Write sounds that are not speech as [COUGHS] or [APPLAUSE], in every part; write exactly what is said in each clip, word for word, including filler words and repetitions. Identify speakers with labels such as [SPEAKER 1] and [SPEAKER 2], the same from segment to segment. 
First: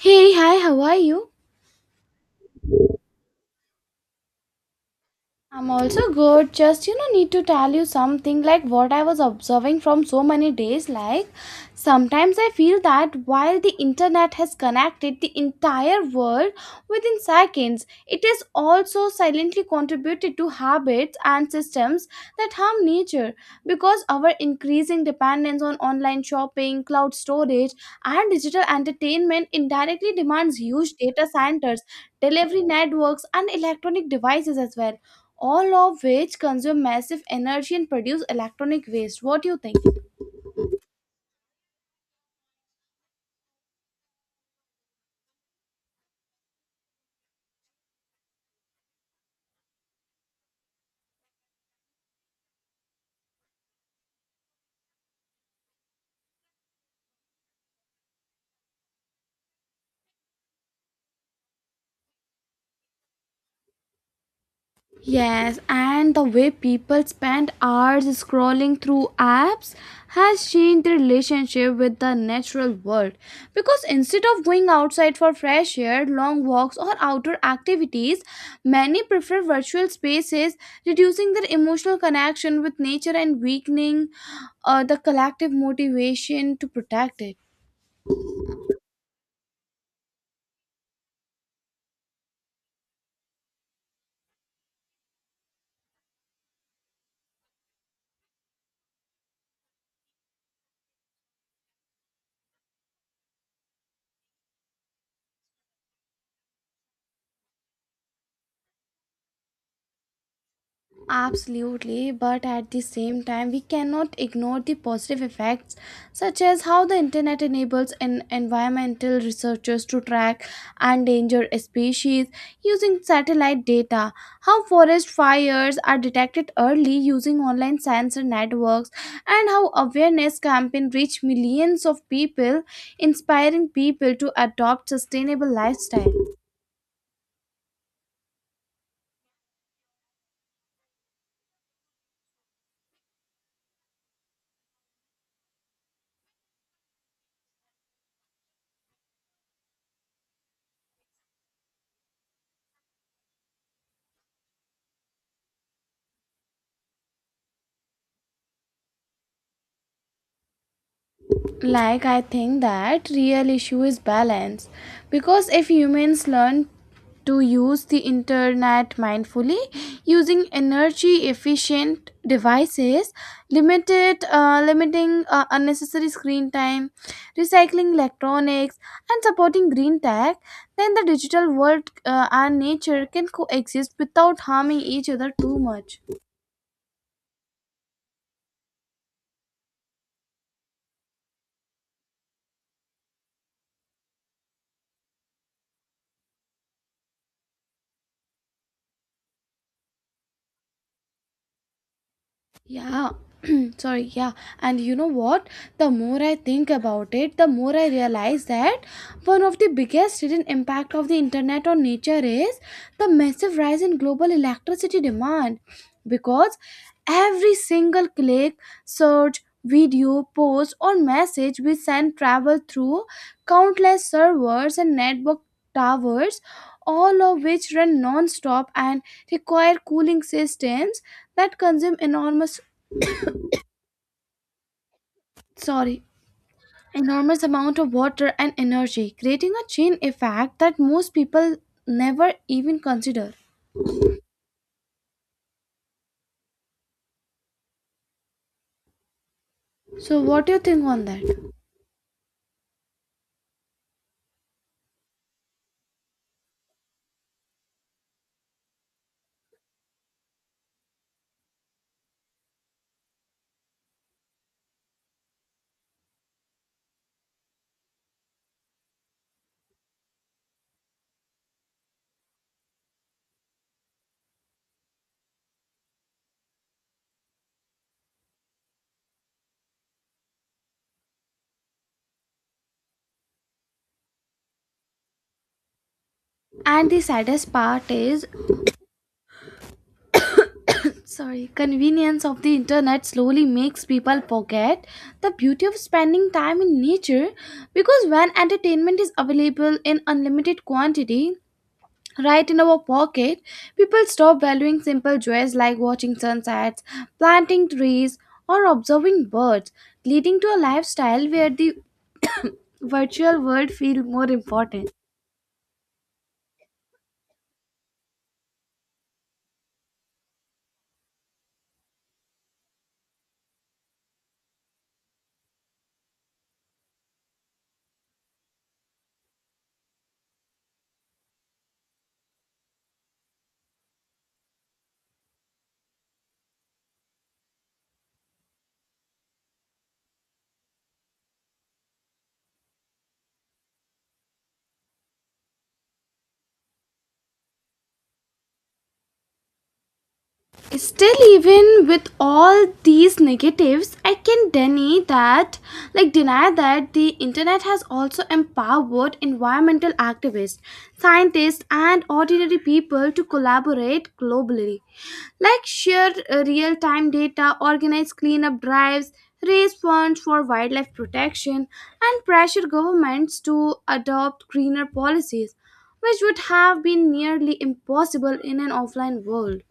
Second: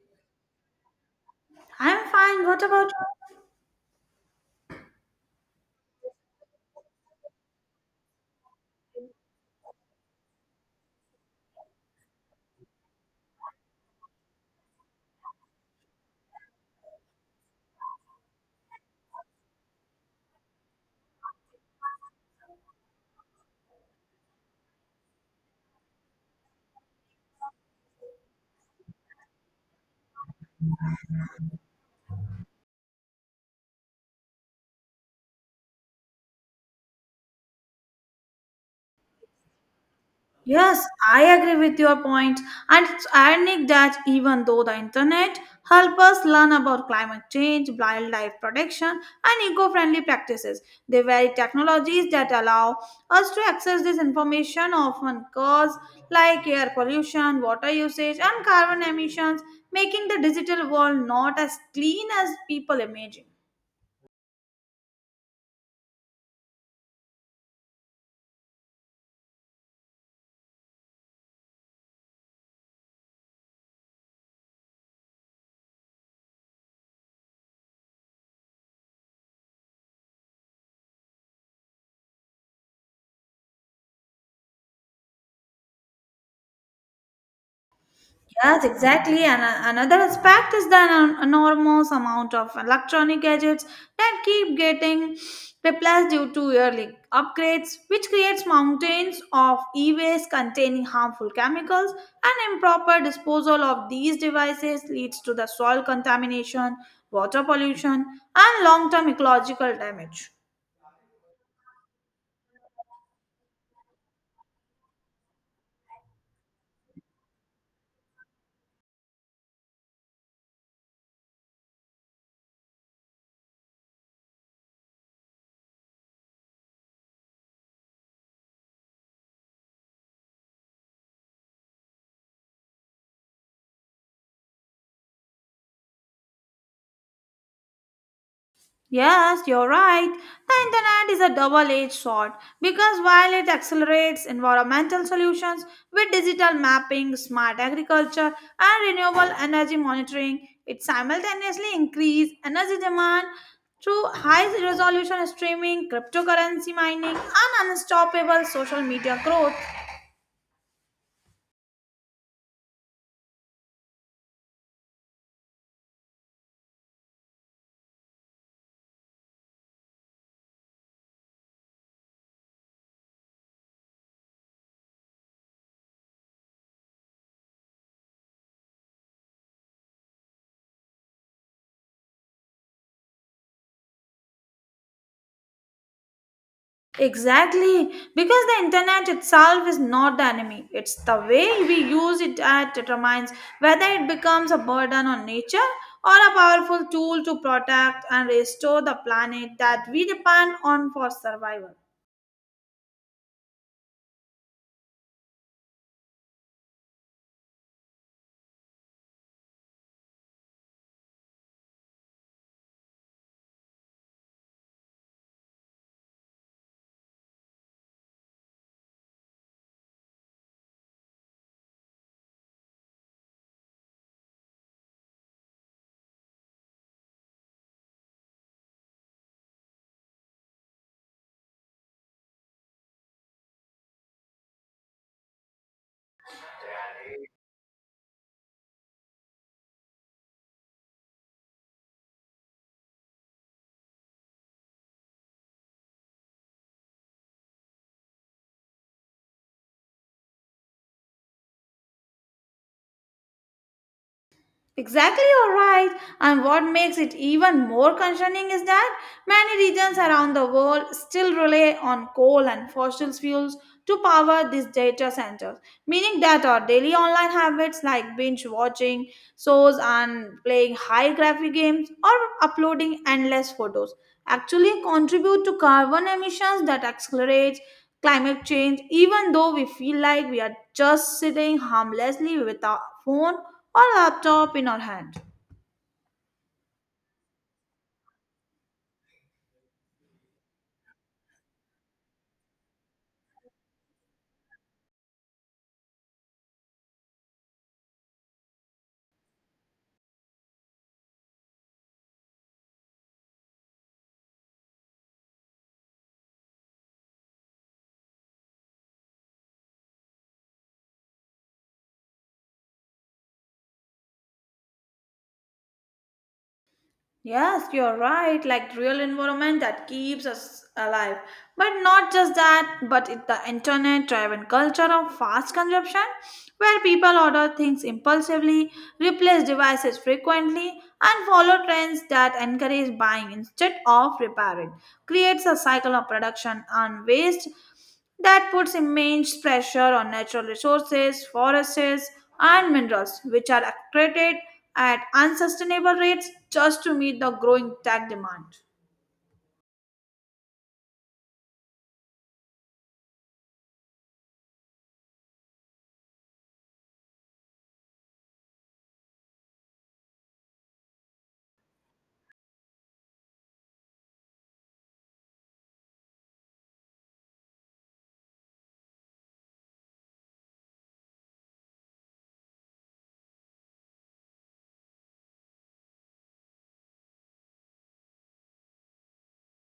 [SPEAKER 1] Hey, hi, how are you?
[SPEAKER 2] I'm fine. What about you?
[SPEAKER 1] I'm also good. Just, you know, need to tell you something like what I was observing from so many days. Like, sometimes I feel that while the internet has connected the entire world within seconds, it has also silently contributed to habits and systems that harm nature because our increasing dependence on online shopping, cloud storage, and digital entertainment indirectly demands huge data centers, delivery networks, and electronic devices as well, all of which consume massive energy and produce electronic waste. What do you think?
[SPEAKER 2] Yes, I agree with your point. And it's ironic that even though the internet help us learn about climate change, wildlife protection, and eco-friendly practices, the very technologies that allow us to access this information often cause like air pollution, water usage, and carbon emissions, making the digital world not as clean as people imagine.
[SPEAKER 1] Yes, and the way people spend hours scrolling through apps has changed their relationship with the natural world. Because instead of going outside for fresh air, long walks, or outdoor activities, many prefer virtual spaces, reducing their emotional connection with nature and weakening uh, the collective motivation to protect it.
[SPEAKER 2] Yes, exactly. And uh, another aspect is the en- enormous amount of electronic gadgets that keep getting replaced due to yearly upgrades, which creates mountains of e-waste containing harmful chemicals. And improper disposal of these devices leads to the soil contamination, water pollution, and long-term ecological damage.
[SPEAKER 1] Absolutely, but at the same time, we cannot ignore the positive effects, such as how the internet enables en- environmental researchers to track endangered species using satellite data, how forest fires are detected early using online sensor networks, and how awareness campaigns reach millions of people, inspiring people to adopt sustainable lifestyle.
[SPEAKER 2] Yes, you're right. The internet is a double edged sword because while it accelerates environmental solutions with digital mapping, smart agriculture, and renewable energy monitoring, it simultaneously increases energy demand through high resolution streaming, cryptocurrency mining, and unstoppable social media growth.
[SPEAKER 1] Like, I think that real issue is balance because if humans learn to use the internet mindfully, using energy efficient devices, limited uh, limiting uh, unnecessary screen time, recycling electronics, and supporting green tech, then the digital world uh, and nature can coexist without harming each other too much.
[SPEAKER 2] Exactly, because the internet itself is not the enemy. It's the way we use it that determines whether it becomes a burden on nature or a powerful tool to protect and restore the planet that we depend on for survival.
[SPEAKER 1] Yeah, [CLEARS THROAT] sorry, yeah. And you know what? The more I think about it, the more I realize that one of the biggest hidden impact of the internet on nature is the massive rise in global electricity demand. Because every single click, search, video, post, or message we send travel through countless servers and network towers, all of which run non-stop and require cooling systems that consume enormous, sorry, enormous amount of water and energy, creating a chain effect that most people never even consider. So what do you think on that?
[SPEAKER 2] Exactly, you're right. And what makes it even more concerning is that many regions around the world still rely on coal and fossil fuels to power these data centers, meaning that our daily online habits like binge watching shows and playing high graphic games or uploading endless photos actually contribute to carbon emissions that accelerate climate change even though we feel like we are just sitting harmlessly with our phone or laptop in our hand.
[SPEAKER 1] And the saddest part is, sorry, convenience of the internet slowly makes people forget the beauty of spending time in nature because when entertainment is available in unlimited quantity, right in our pocket, people stop valuing simple joys like watching sunsets, planting trees, or observing birds, leading to a lifestyle where the [CLEARS THROAT] [COUGHS] virtual world feels more important.
[SPEAKER 2] Yes, you're right, like the real environment that keeps us alive. But not just that, but it, the internet driven culture of fast consumption, where people order things impulsively, replace devices frequently, and follow trends that encourage buying instead of repairing, creates a cycle of production and waste that puts immense pressure on natural resources, forests, and minerals, which are accreted at unsustainable rates just to meet the growing tech demand.
[SPEAKER 1] Still, even with all these negatives, I can deny that, like deny that the internet has also empowered environmental activists, scientists, and ordinary people to collaborate globally, like share uh, real-time data, organize cleanup drives, raise funds for wildlife protection, and pressure governments to adopt greener policies, which would have been nearly impossible in an offline world.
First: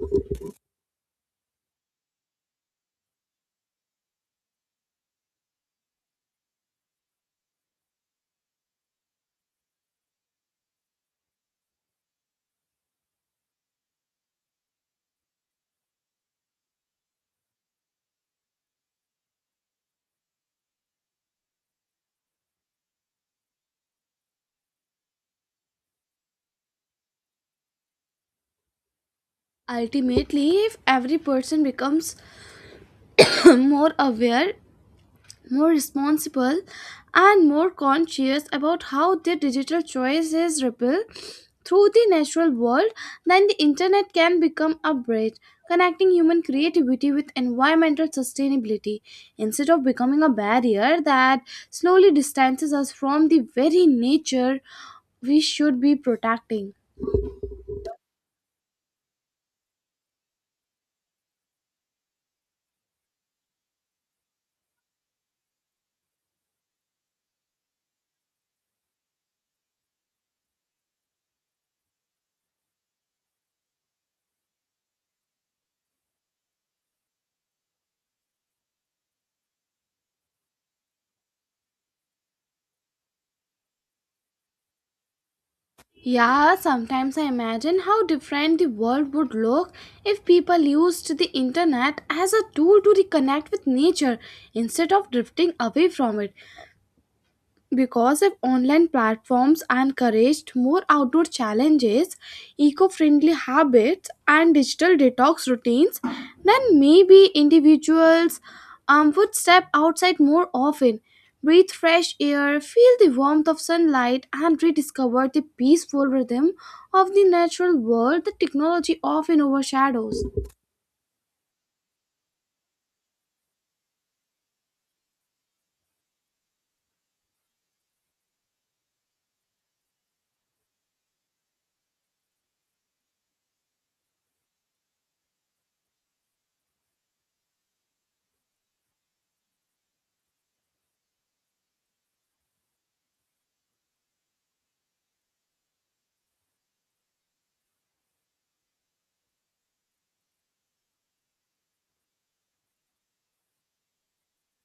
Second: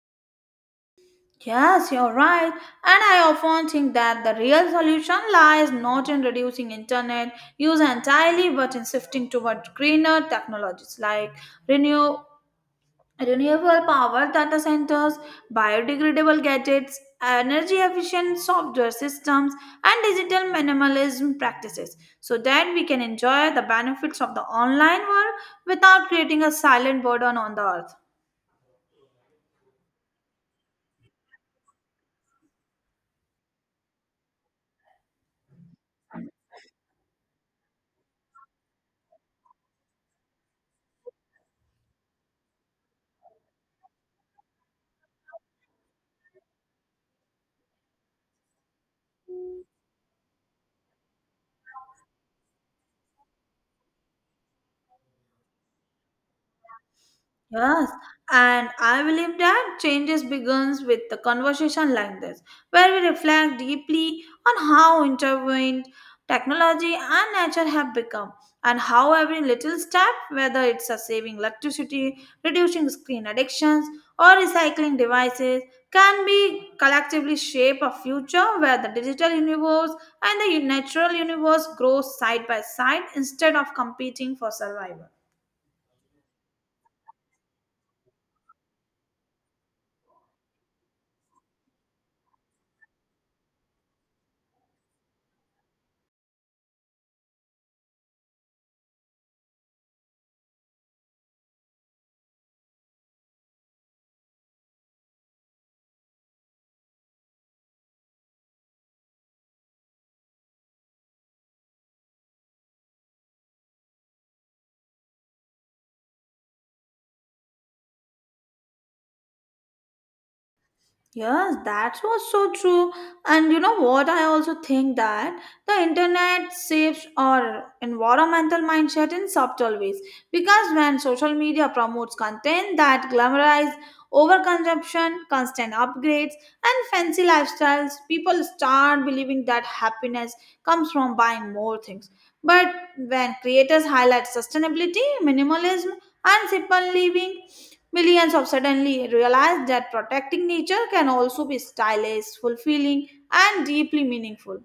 [SPEAKER 2] Yes, you're right. And I often think that the real solution lies not in reducing internet use entirely but in shifting toward greener technologies like renew. Renewable power data centers, biodegradable gadgets, energy efficient software systems, and digital minimalism practices so that we can enjoy the benefits of the online world without creating a silent burden on the earth.
[SPEAKER 1] Ultimately, if every person becomes [COUGHS] [CLEARS THROAT] more aware, more responsible, and more conscious about how their digital choices ripple through the natural world, then the internet can become a bridge connecting human creativity with environmental sustainability instead of becoming a barrier that slowly distances us from the very nature we should be protecting.
[SPEAKER 2] Yes, and I believe that changes begins with the conversation like this, where we reflect deeply on how intertwined technology and nature have become, and how every little step, whether it's a saving electricity, reducing screen addictions, or recycling devices, can be collectively shape a future where the digital universe and the natural universe grow side by side instead of competing for survival.
[SPEAKER 1] Yeah, sometimes I imagine how different the world would look if people used the internet as a tool to reconnect with nature instead of drifting away from it. Because if online platforms encouraged more outdoor challenges, eco friendly habits, and digital detox routines, then maybe individuals um, would step outside more often, breathe fresh air, feel the warmth of sunlight, and rediscover the peaceful rhythm of the natural world that technology often overshadows.
[SPEAKER 2] Yes, that was so true. And you know what? I also think that the internet shapes our environmental mindset in subtle ways. Because when social media promotes content that glamorize overconsumption, constant upgrades, and fancy lifestyles, people start believing that happiness comes from buying more things. But when creators highlight sustainability, minimalism, and simple living, millions of suddenly realized that protecting nature can also be stylish, fulfilling, and deeply meaningful.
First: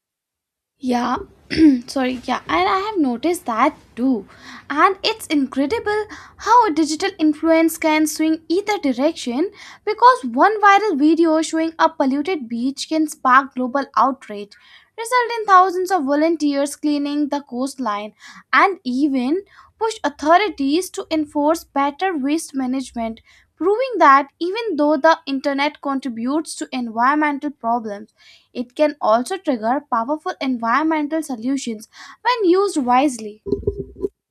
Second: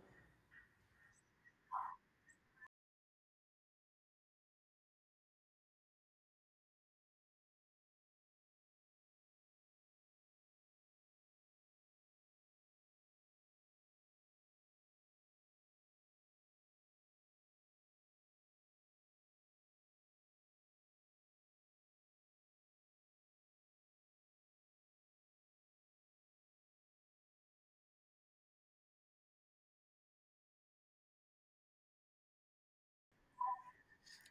[SPEAKER 1] Yeah, [CLEARS THROAT] sorry, yeah, and I have noticed that too. And it's incredible how a digital influence can swing either direction because one viral video showing a polluted beach can spark global outrage, result in thousands of volunteers cleaning the coastline, and even push authorities to enforce better waste management, proving that even though the internet contributes to environmental problems, it can also trigger powerful environmental solutions when used wisely.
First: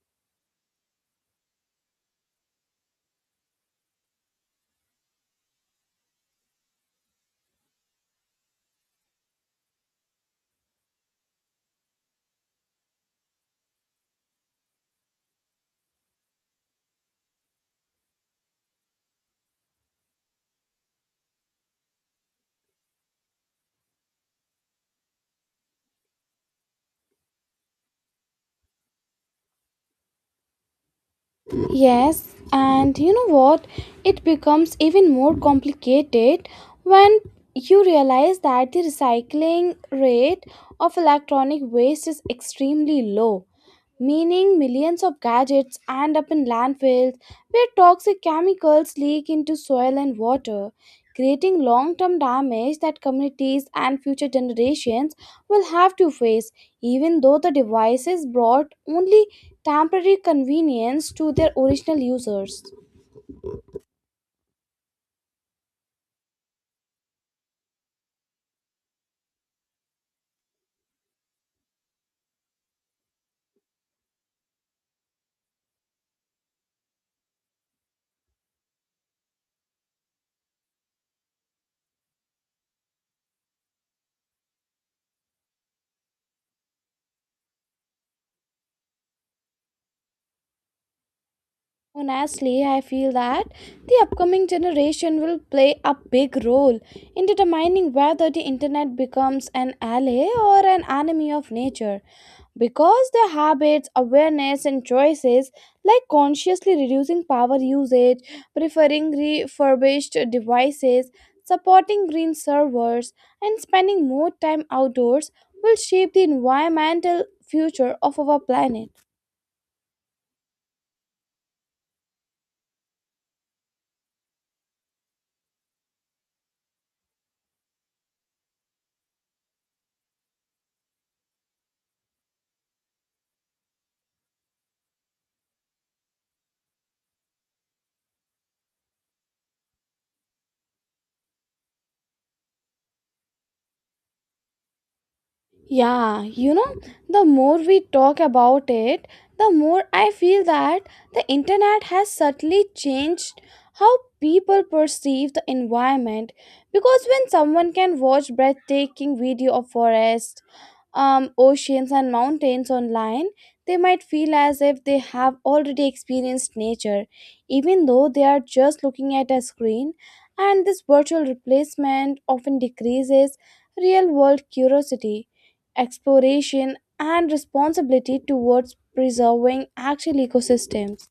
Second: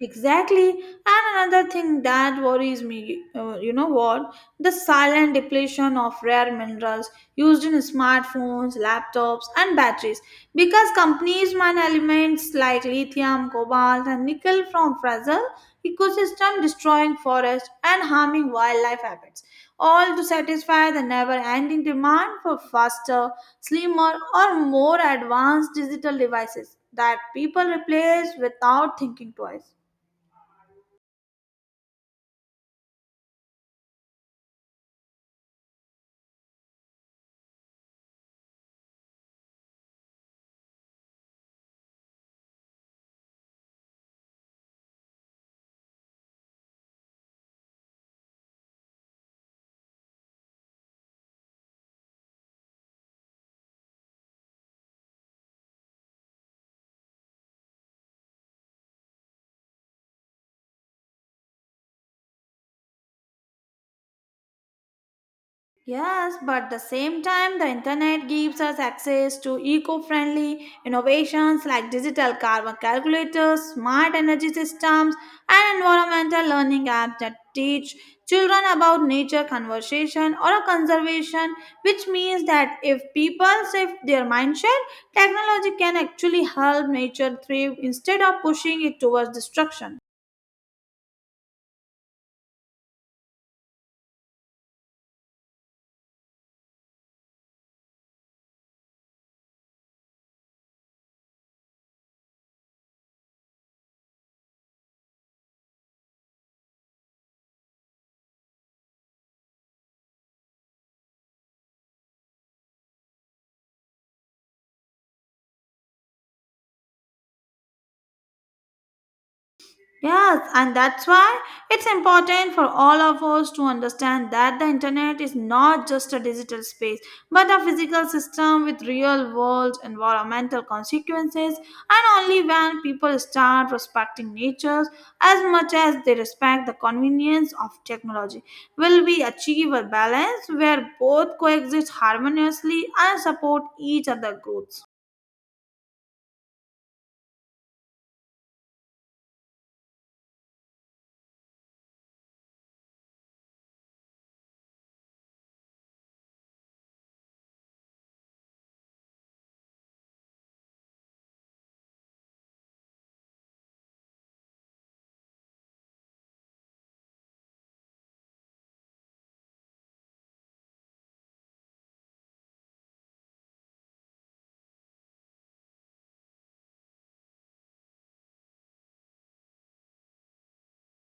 [SPEAKER 2] Exactly. And another thing that worries me, uh, you know what? The silent depletion of rare minerals used in smartphones, laptops, and batteries. Because companies mine elements like lithium, cobalt, and nickel from fragile ecosystem, destroying forests and harming wildlife habits, all to satisfy the never-ending demand for faster, slimmer, or more advanced digital devices that people replace without thinking twice.
[SPEAKER 1] Yes, and you know what? It becomes even more complicated when you realize that the recycling rate of electronic waste is extremely low, meaning millions of gadgets end up in landfills where toxic chemicals leak into soil and water, creating long term damage that communities and future generations will have to face, even though the devices brought only temporary convenience to their original users.
[SPEAKER 2] Yes, but at the same time, the internet gives us access to eco-friendly innovations like digital carbon calculators, smart energy systems, and environmental learning apps that teach children about nature conservation or conservation, which means that if people shift their mindset, technology can actually help nature thrive instead of pushing it towards destruction.
[SPEAKER 1] Honestly, I feel that the upcoming generation will play a big role in determining whether the internet becomes an ally or an enemy of nature because their habits, awareness, and choices, like consciously reducing power usage, preferring refurbished devices, supporting green servers, and spending more time outdoors, will shape the environmental future of our planet.
[SPEAKER 2] Yes, and that's why it's important for all of us to understand that the internet is not just a digital space, but a physical system with real world environmental consequences. And only when people start respecting nature as much as they respect the convenience of technology will we achieve a balance where both coexist harmoniously and support each other's growth.
[SPEAKER 1] Yeah, you know, the more we talk about it, the more I feel that the internet has subtly changed how people perceive the environment. Because when someone can watch breathtaking video of forests, um, oceans, and mountains online, they might feel as if they have already experienced nature, even though they are just looking at a screen. And this virtual replacement often decreases real world curiosity, exploration, and responsibility towards preserving actual ecosystems.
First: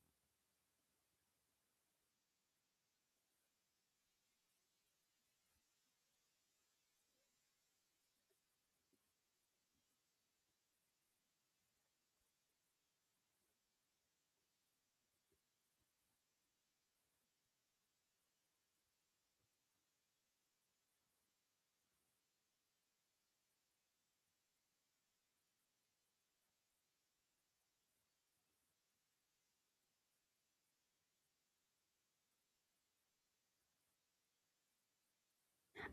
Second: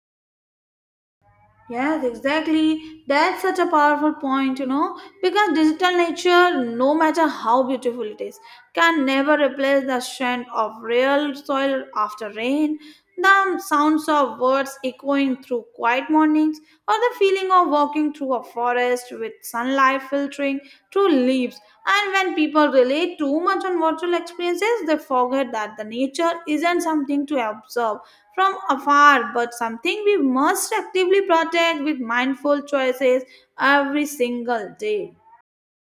[SPEAKER 2] Yes, exactly. That's such a powerful point, you know, because digital nature, no matter how beautiful it is, can never replace the strength of real soil after rain, the sounds of birds echoing through quiet mornings, or the feeling of walking through a forest with sunlight filtering through leaves. And when people rely too much on virtual experiences, they forget that the nature isn't something to observe from afar, but something we must actively protect with mindful choices every single day.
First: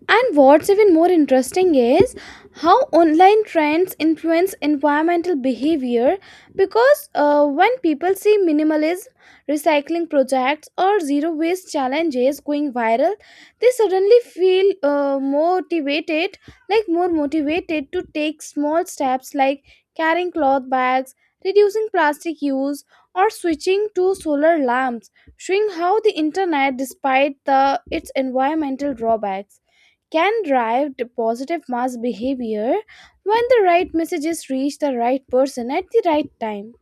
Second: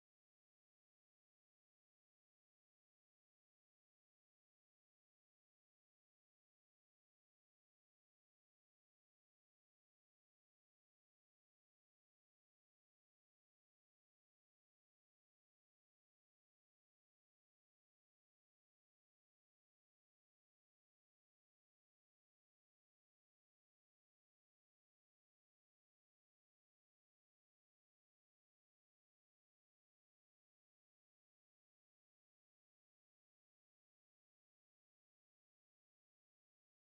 [SPEAKER 1] And what's even more interesting is how online trends influence environmental behavior because uh, when people see minimalism, recycling projects, or zero waste challenges going viral, they suddenly feel uh, motivated, like more motivated to take small steps like carrying cloth bags, reducing plastic use, or switching to solar lamps, showing how the internet, despite the, its environmental drawbacks, can drive the positive mass behavior when the right messages reach the right person at the right time.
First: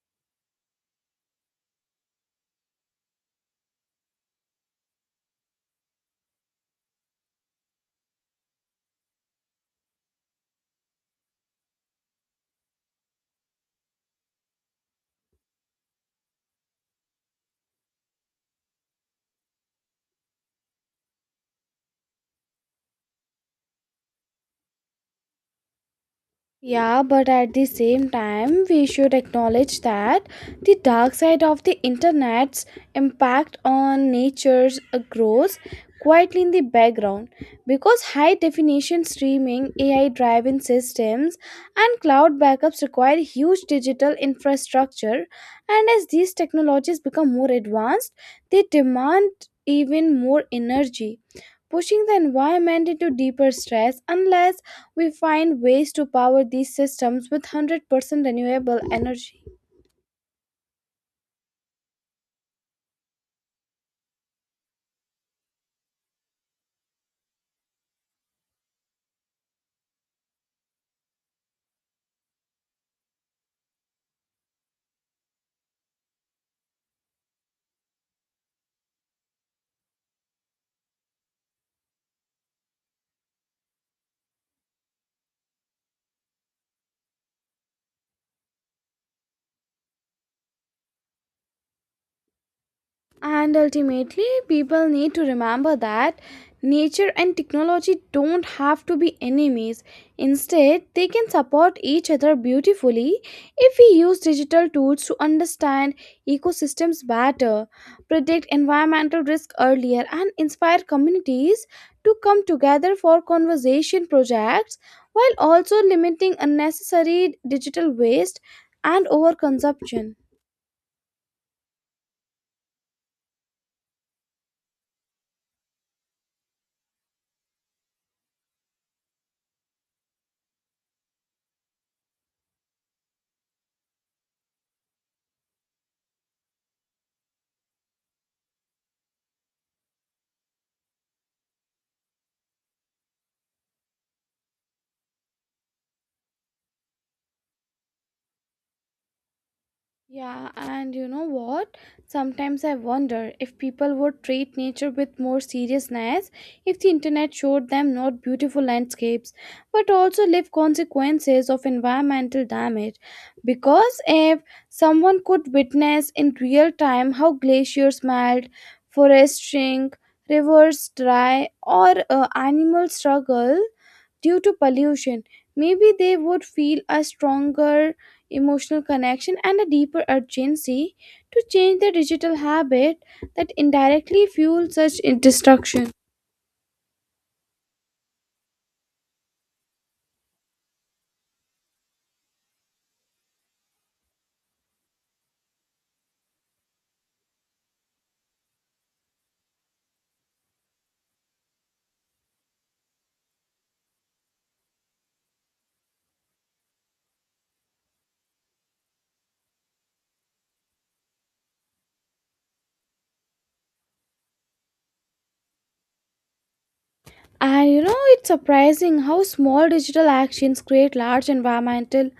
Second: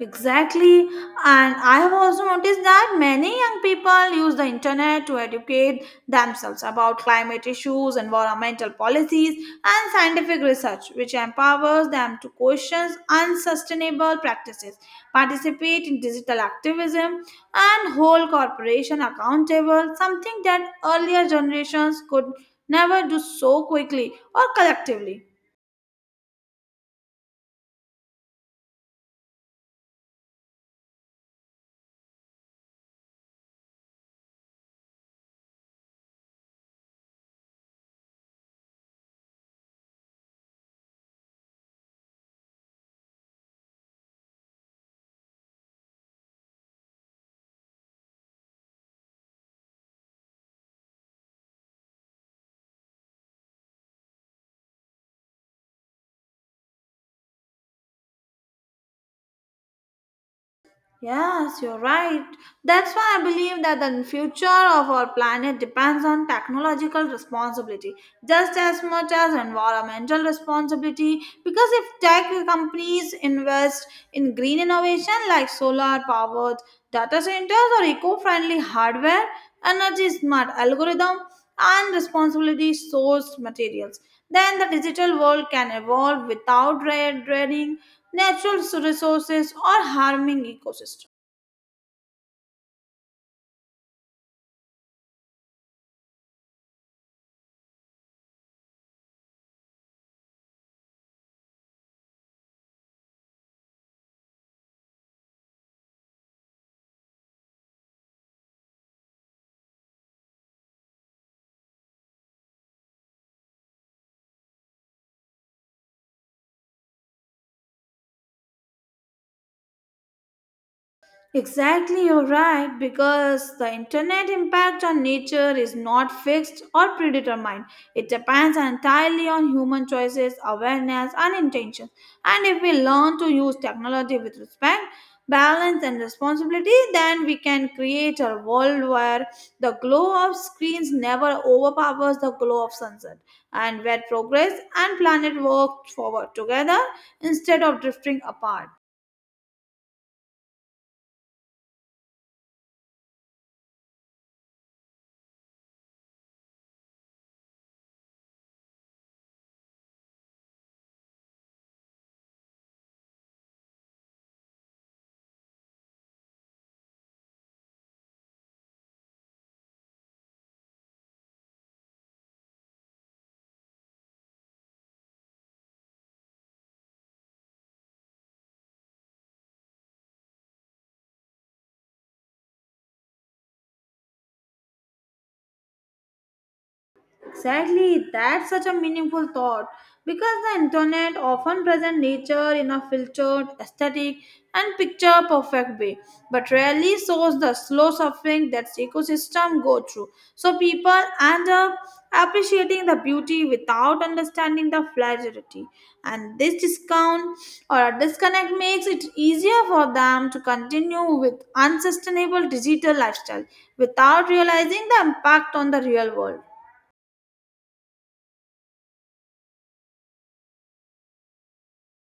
[SPEAKER 2] Exactly, and I have also noticed that many young people use the internet to educate themselves about climate issues, environmental policies, and scientific research, which empowers them to question unsustainable practices, participate in digital activism, and hold corporations accountable, something that earlier generations could never do so quickly or collectively.
[SPEAKER 1] Yeah, but at the same time, we should acknowledge that the dark side of the internet's impact on nature's grows quietly in the background because high definition streaming, A I driven systems, and cloud backups require huge digital infrastructure. And as these technologies become more advanced, they demand even more energy. Pushing the environment into deeper stress unless we find ways to power these systems with one hundred percent renewable energy.
[SPEAKER 2] Yes, you're right. That's why I believe that the future of our planet depends on technological responsibility just as much as environmental responsibility. Because if tech companies invest in green innovation like solar powered data centers or eco friendly hardware, energy smart algorithm, and responsibility sourced materials, then the digital world can evolve without red dreading natural resources, or harming ecosystem.
[SPEAKER 1] And ultimately, people need to remember that nature and technology don't have to be enemies. Instead, they can support each other beautifully if we use digital tools to understand ecosystems better, predict environmental risk earlier, and inspire communities to come together for conservation projects while also limiting unnecessary digital waste and overconsumption.
[SPEAKER 2] Exactly, you're right, because the internet impact on nature is not fixed or predetermined. It depends entirely on human choices, awareness, and intention. And if we learn to use technology with respect, balance, and responsibility, then we can create a world where the glow of screens never overpowers the glow of sunset, and where progress and planet work forward together instead of drifting apart.
[SPEAKER 1] Yeah, and you know what? Sometimes I wonder if people would treat nature with more seriousness if the internet showed them not beautiful landscapes but also live consequences of environmental damage. Because if someone could witness in real time how glaciers melt, forests shrink, rivers dry, or uh, animals struggle, due to pollution, maybe they would feel a stronger emotional connection and a deeper urgency to change their digital habit that indirectly fuels such destruction.
[SPEAKER 2] Exactly, that's such a meaningful thought because the internet often presents nature in a filtered, aesthetic, and picture perfect way, but rarely shows the slow suffering that ecosystem go through. So people end up appreciating the beauty without understanding the fragility, and this discount or a disconnect makes it easier for them to continue with unsustainable digital lifestyle without realizing the impact on the real world.
[SPEAKER 1] And you know, it's surprising how small digital actions create large environmental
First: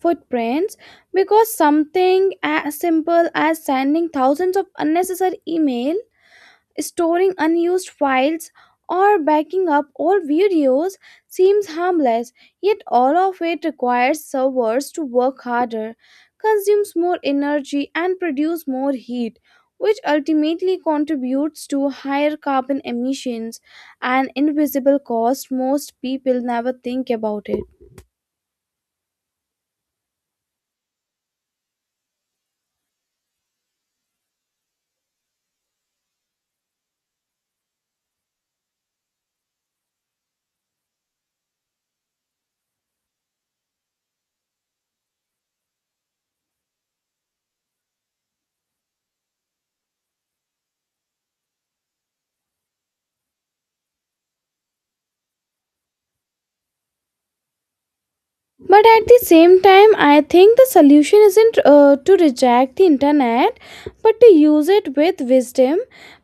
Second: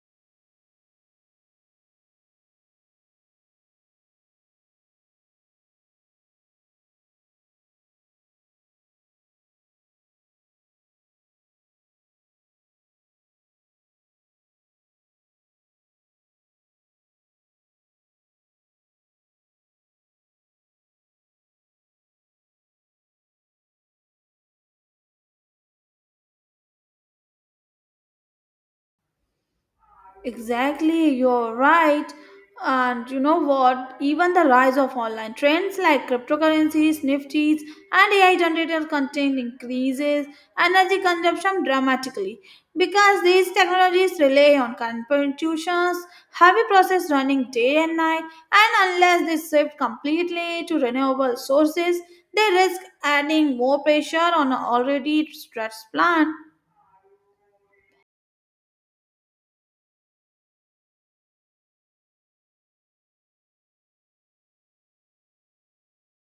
[SPEAKER 1] footprints because something as simple as sending thousands of unnecessary email, storing unused files, or backing up old videos seems harmless, yet all of it requires servers to work harder, consumes more energy, and produce more heat, which ultimately contributes to higher carbon emissions, an invisible cost most people never think about it.
[SPEAKER 2] Exactly, you're right. And you know what? Even the rise of online trends like cryptocurrencies, nifties, and A I generated content increases energy consumption dramatically because these technologies rely on computations, heavy process running day and night, and unless they shift completely to renewable sources, they risk adding more pressure on an already stressed plant.
[SPEAKER 1] But at the same time, I think the solution isn't uh, to reject the internet, but to use it with wisdom,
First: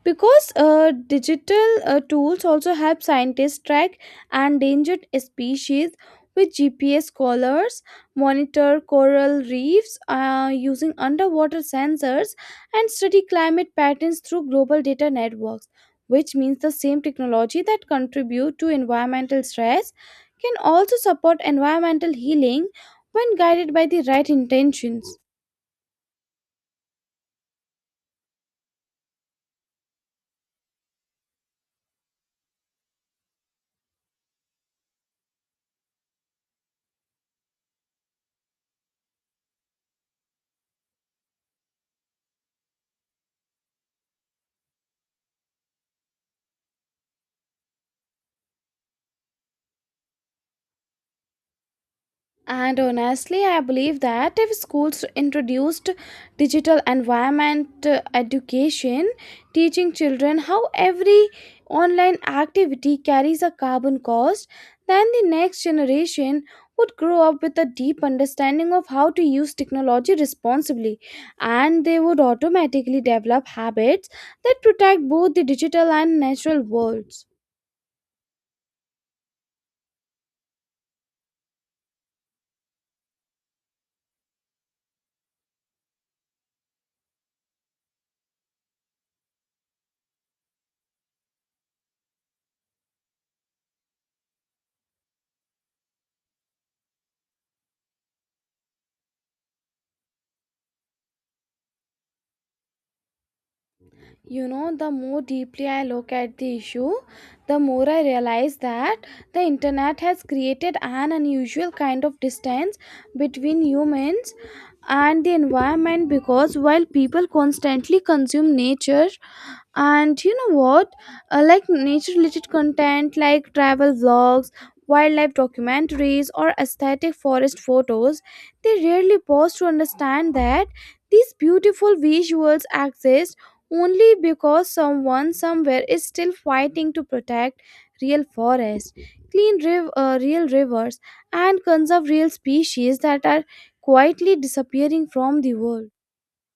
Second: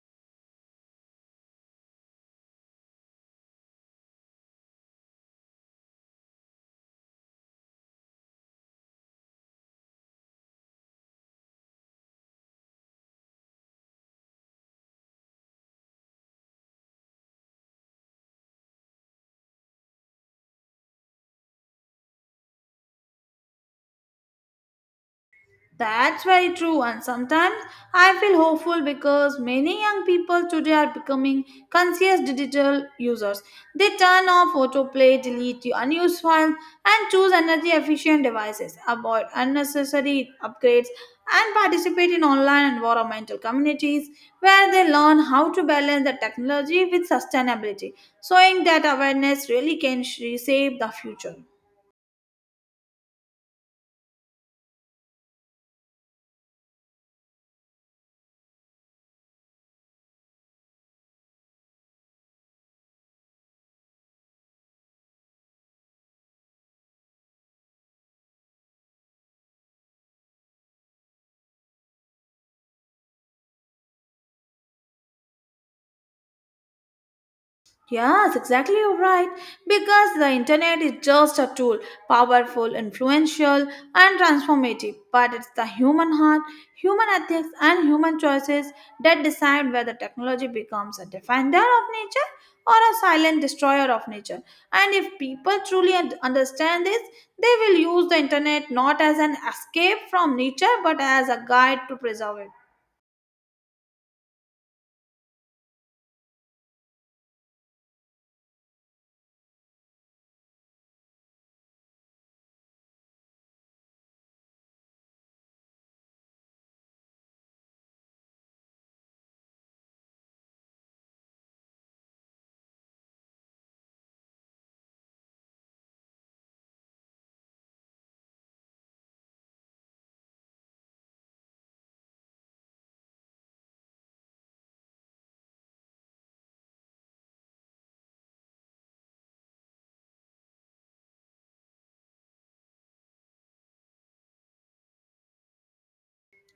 [SPEAKER 1] because uh, digital uh, tools also help scientists track endangered species with G P S collars, monitor coral reefs uh, using underwater sensors, and study climate patterns through global data networks. Which means the same technology that contribute to environmental stress can also support environmental healing when guided by the right intentions.
[SPEAKER 2] That's very true, and sometimes I feel hopeful because many young people today are becoming conscious digital users. They turn off autoplay, delete the unused files, and choose energy efficient devices, avoid unnecessary upgrades, and participate in online environmental communities where they learn how to balance the technology with sustainability, showing that awareness really can reshape the future.
[SPEAKER 1] And honestly, I believe that if schools introduced digital environment uh, education, teaching children how every online activity carries a carbon cost, then the next generation would grow up with a deep understanding of how to use technology responsibly, and they would automatically develop habits that protect both the digital and natural worlds.
[SPEAKER 2] Yes, exactly, you're right. Because the internet is just a tool, powerful, influential, and transformative. But it's the human heart, human ethics, and human choices that decide whether technology becomes a defender of nature or a silent destroyer of nature. And if people truly un- understand this, they will use the internet not as an escape from nature but as a guide to preserve it.
[SPEAKER 1] You know, the more deeply I look at the issue, the more I realize that the internet has created an unusual kind of distance between humans and the environment because while people constantly consume nature, and you know what, uh, like nature related content like travel vlogs, wildlife documentaries, or aesthetic forest photos, they rarely pause to understand that these beautiful visuals exist only because someone somewhere is still fighting to protect real forests, clean riv- uh, real rivers, and conserve real species that are quietly disappearing from the world.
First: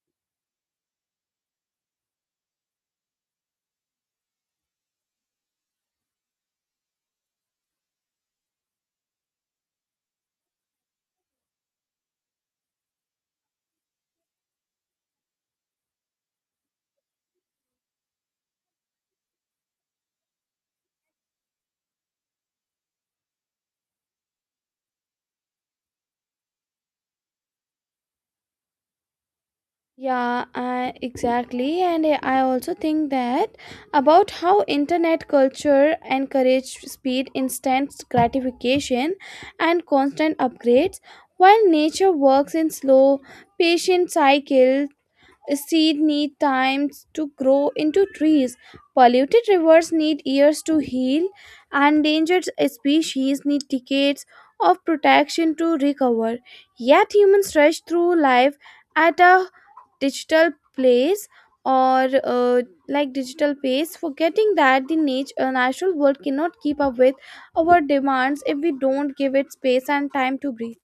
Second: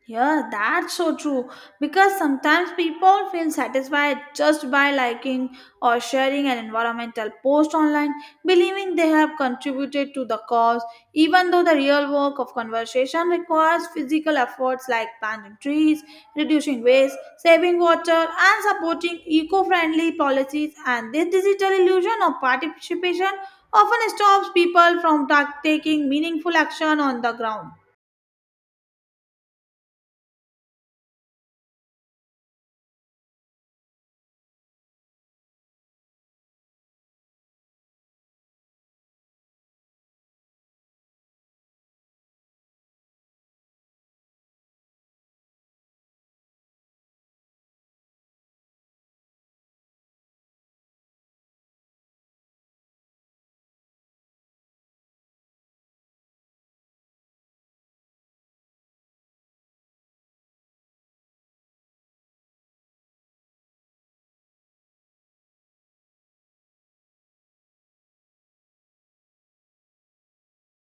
[SPEAKER 2] Yeah, that's so true. Because sometimes people feel satisfied just by liking or sharing an environmental post online, believing they have contributed to the cause, even though the real work of conservation requires physical efforts like planting trees, reducing waste, saving water, and supporting eco friendly policies. And this digital illusion of participation often stops people from ta- taking meaningful action on the ground.
[SPEAKER 1] Yeah, I, exactly. And I I also think that about how internet culture encouraged speed, instant gratification, and constant upgrades, while nature works in slow, patient cycles. Seeds need time to grow into trees. Polluted rivers need years to heal. Endangered species need decades of protection to recover. Yet humans rush through life at a digital place or uh, like digital pace, forgetting that the nature, uh, natural world cannot keep up with our demands if we don't give it space and time to breathe.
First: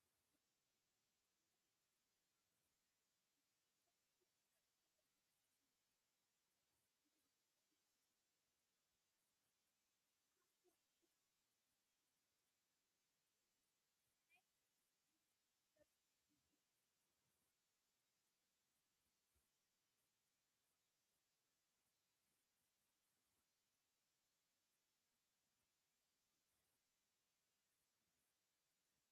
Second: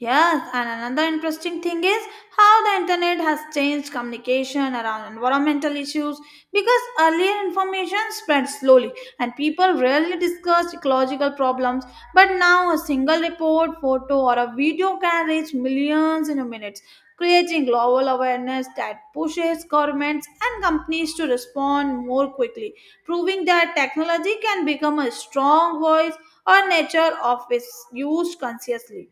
[SPEAKER 2] Yes, and another interesting thing is how the internet has changed communication around environmental issues because earlier information spread slowly and people rarely discussed ecological problems. But now, a single report, photo, or a video can reach millions in a minute, creating global awareness that pushes governments and companies to respond more quickly, proving that technology can become a strong voice or nature of its used consciously.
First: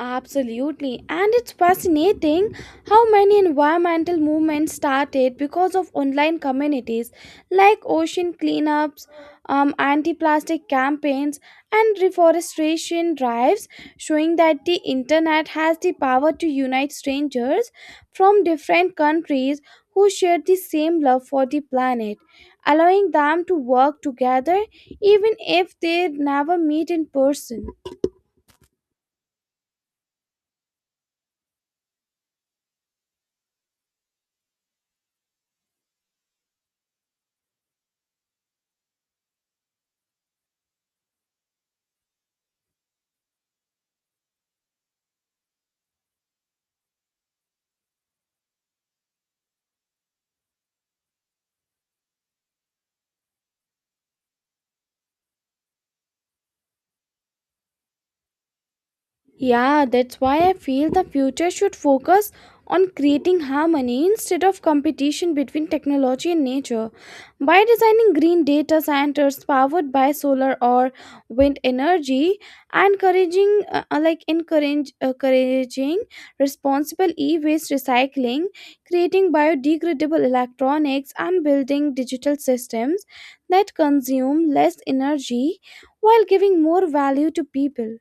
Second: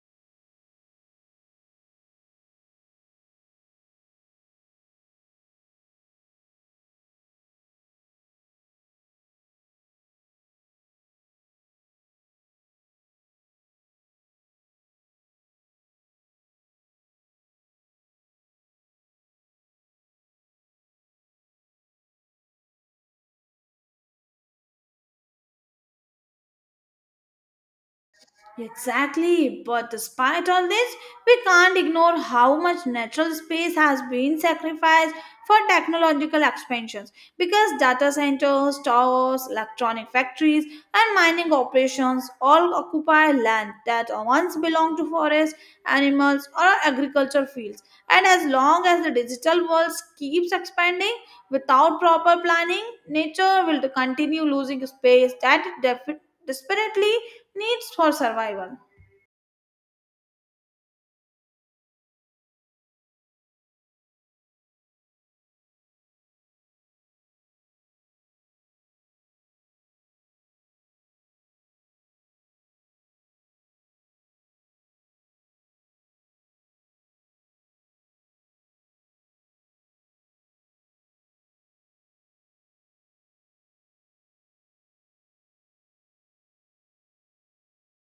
[SPEAKER 1] Absolutely, and it's fascinating how many environmental movements started because of online communities like ocean cleanups, um, anti plastic campaigns, and reforestation drives, showing that the internet has the power to unite strangers from different countries who share the same love for the planet, allowing them to work together even if they never meet in person.
[SPEAKER 2] Exactly, but despite all this, we can't ignore how much natural space has been sacrificed for technological expansions because data centers, towers, electronic factories, and mining operations all occupy land that once belonged to forests, animals, or agricultural fields. And as long as the digital world keeps expanding without proper planning, nature will continue losing space that it def- desperately needs for survival.
[SPEAKER 1] Yeah, that's why I feel the future should focus on creating harmony instead of competition between technology and nature. By designing green data centers powered by solar or wind energy, and encouraging uh, uh, like encourage, uh, encouraging responsible e-waste recycling, creating biodegradable electronics, and building digital systems that consume less energy while giving more value to people.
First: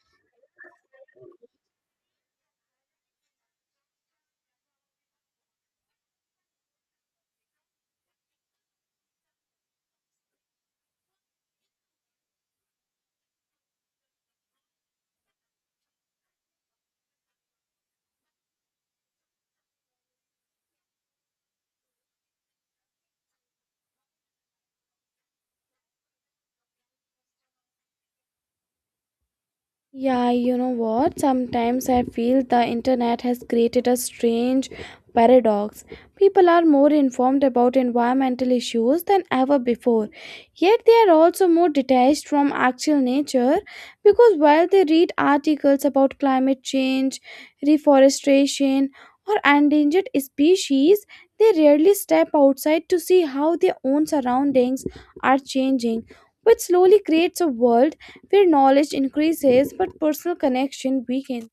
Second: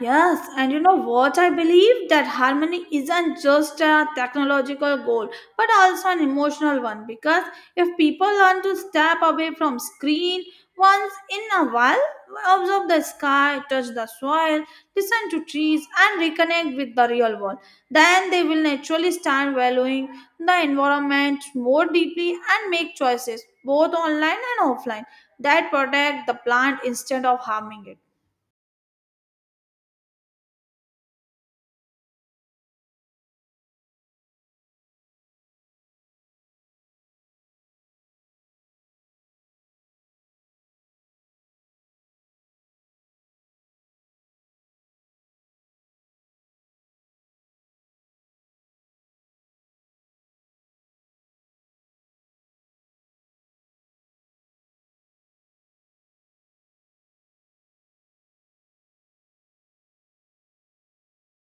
[SPEAKER 2] Yes, and you know what? I believe that harmony isn't just a technological goal but also an emotional one because if people learn to step away from screen once in a while, observe the sky, touch the soil, listen to trees, and reconnect with the real world, then they will naturally start valuing the environment more deeply and make choices both online and offline that protect the plant instead of harming it.
[SPEAKER 1] Yeah, you know what? Sometimes I feel the internet has created a strange paradox. People are more informed about environmental issues than ever before, yet they are also more detached from actual nature because while they read articles about climate change, reforestation, or endangered species, they rarely step outside to see how their own surroundings are changing, which slowly creates a world their knowledge increases, but personal connection weakens.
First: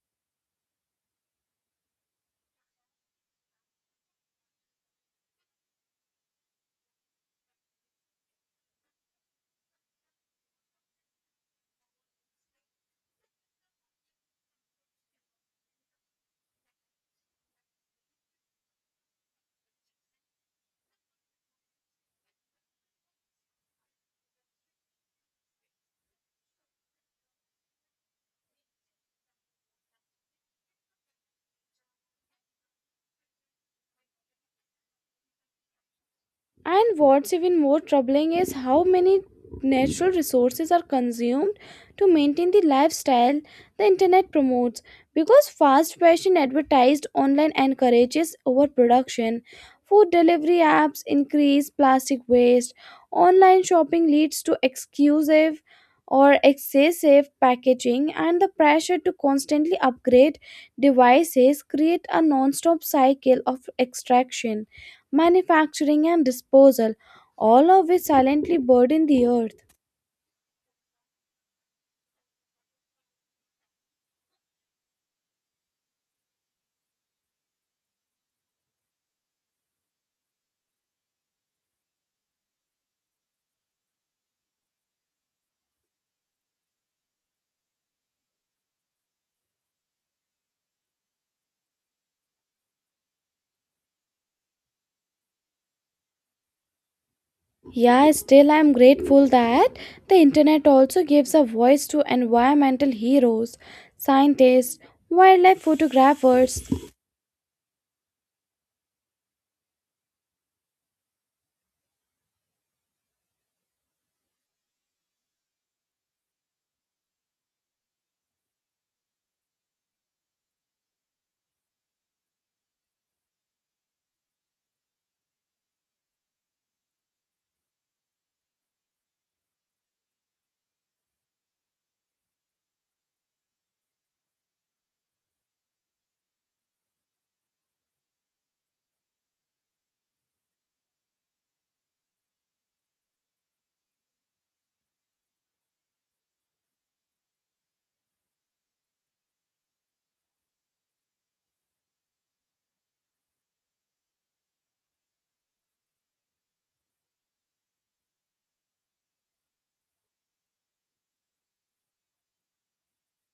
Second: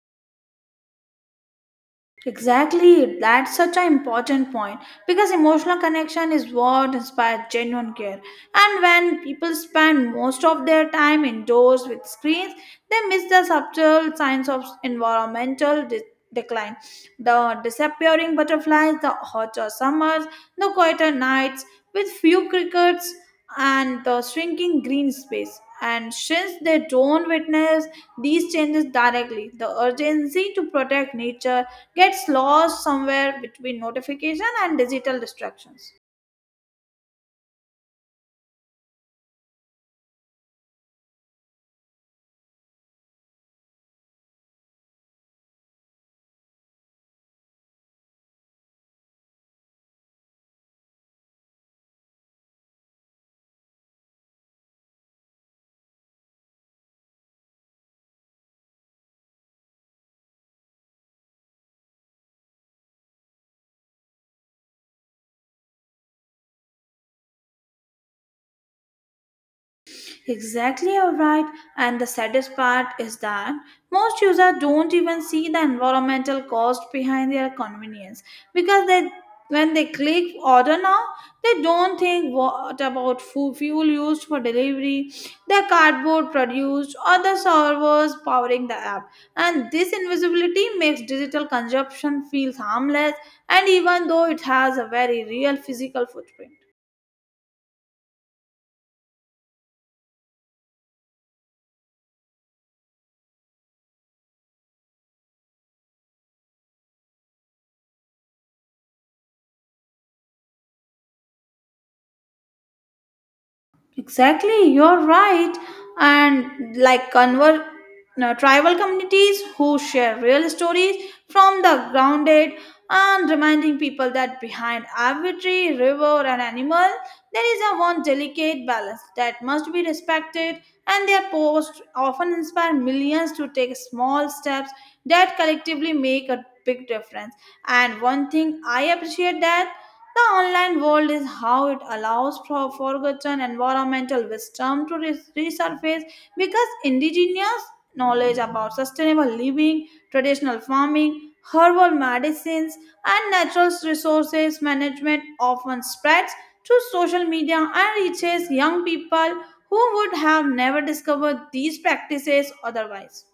[SPEAKER 2] Exactly, that's such an important point because emotional connection is what inspires genuine care. And when people spend most of their time indoors with screens, they miss the subtle signs of environmental de- decline the disappearing butterflies, the hotter summers, the quieter nights with few crickets, and the shrinking green space. And since they don't witness these changes directly, the urgency to protect nature gets lost somewhere between notification and digital distractions.
[SPEAKER 1] And what's even more troubling is how many natural resources are consumed to maintain the lifestyle the internet promotes. Because fast fashion advertised online encourages overproduction, food delivery apps increase plastic waste, online shopping leads to exclusive or excessive packaging, and the pressure to constantly upgrade devices create a non-stop cycle of extraction, manufacturing, and disposal, all of which silently burden the earth.
[SPEAKER 2] Exactly, alright. And the saddest part is that most users don't even see the environmental cost behind their convenience because they when they click order now, they don't think what about fu- fuel used for delivery, the cardboard produced, or the servers powering the app. And this invisibility makes digital consumption feel harmless, and even though it has a very real physical footprint.
[SPEAKER 1] Yeah, still I'm grateful that the internet also gives a voice to environmental heroes, scientists, wildlife photographers.
[SPEAKER 2] Exactly, you're right. And like convert no, tribal communities who share real stories from the grounded and reminding people that behind every tree, river, and animal, there is a one delicate balance that must be respected. And their posts often inspire millions to take small steps that collectively make a big difference. And one thing I appreciate that the online world is how it allows for forgotten environmental wisdom to re- resurface because indigenous knowledge about sustainable living, traditional farming, herbal medicines, and natural resources management often spreads through social media and reaches young people who would have never discovered these practices otherwise.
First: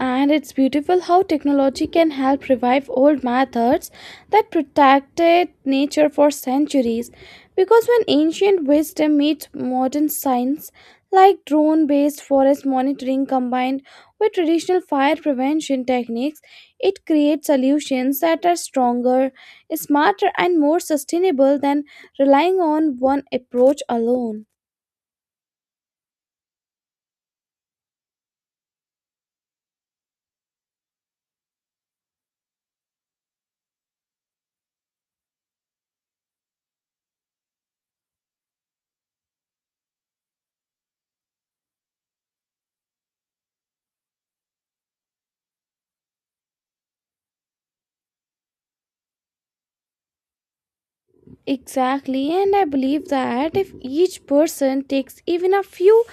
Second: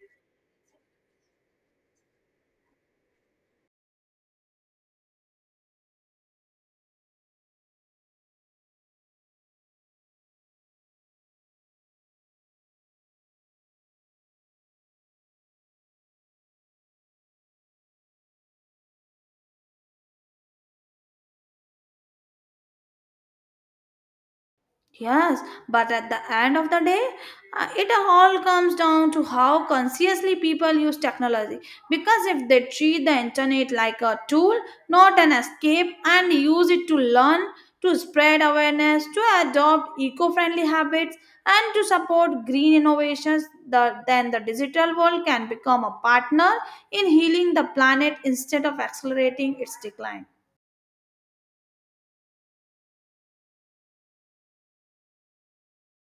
[SPEAKER 1] And it's beautiful how technology can help revive old methods that protected nature for centuries. Because when ancient wisdom meets modern science, like drone based forest monitoring combined with traditional fire prevention techniques, it creates solutions that are stronger, smarter, and more sustainable than relying on one approach alone.
[SPEAKER 2] Yes, but at the end of the day, uh, it all comes down to how consciously people use technology. Because if they treat the internet like a tool, not an escape, and use it to learn, to spread awareness, to adopt eco friendly habits, and to support green innovations, the, then the digital world can become a partner in healing the planet instead of accelerating its decline.
[SPEAKER 1] Exactly, and I believe that if each person takes even a few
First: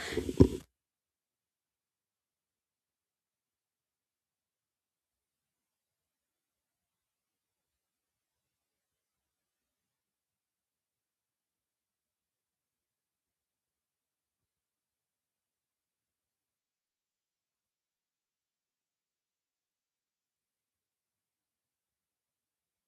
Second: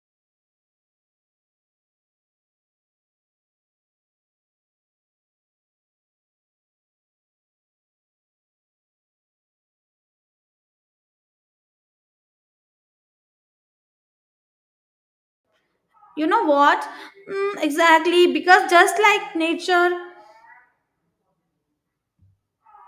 [SPEAKER 2] You know what? Mm, exactly, because just like nature,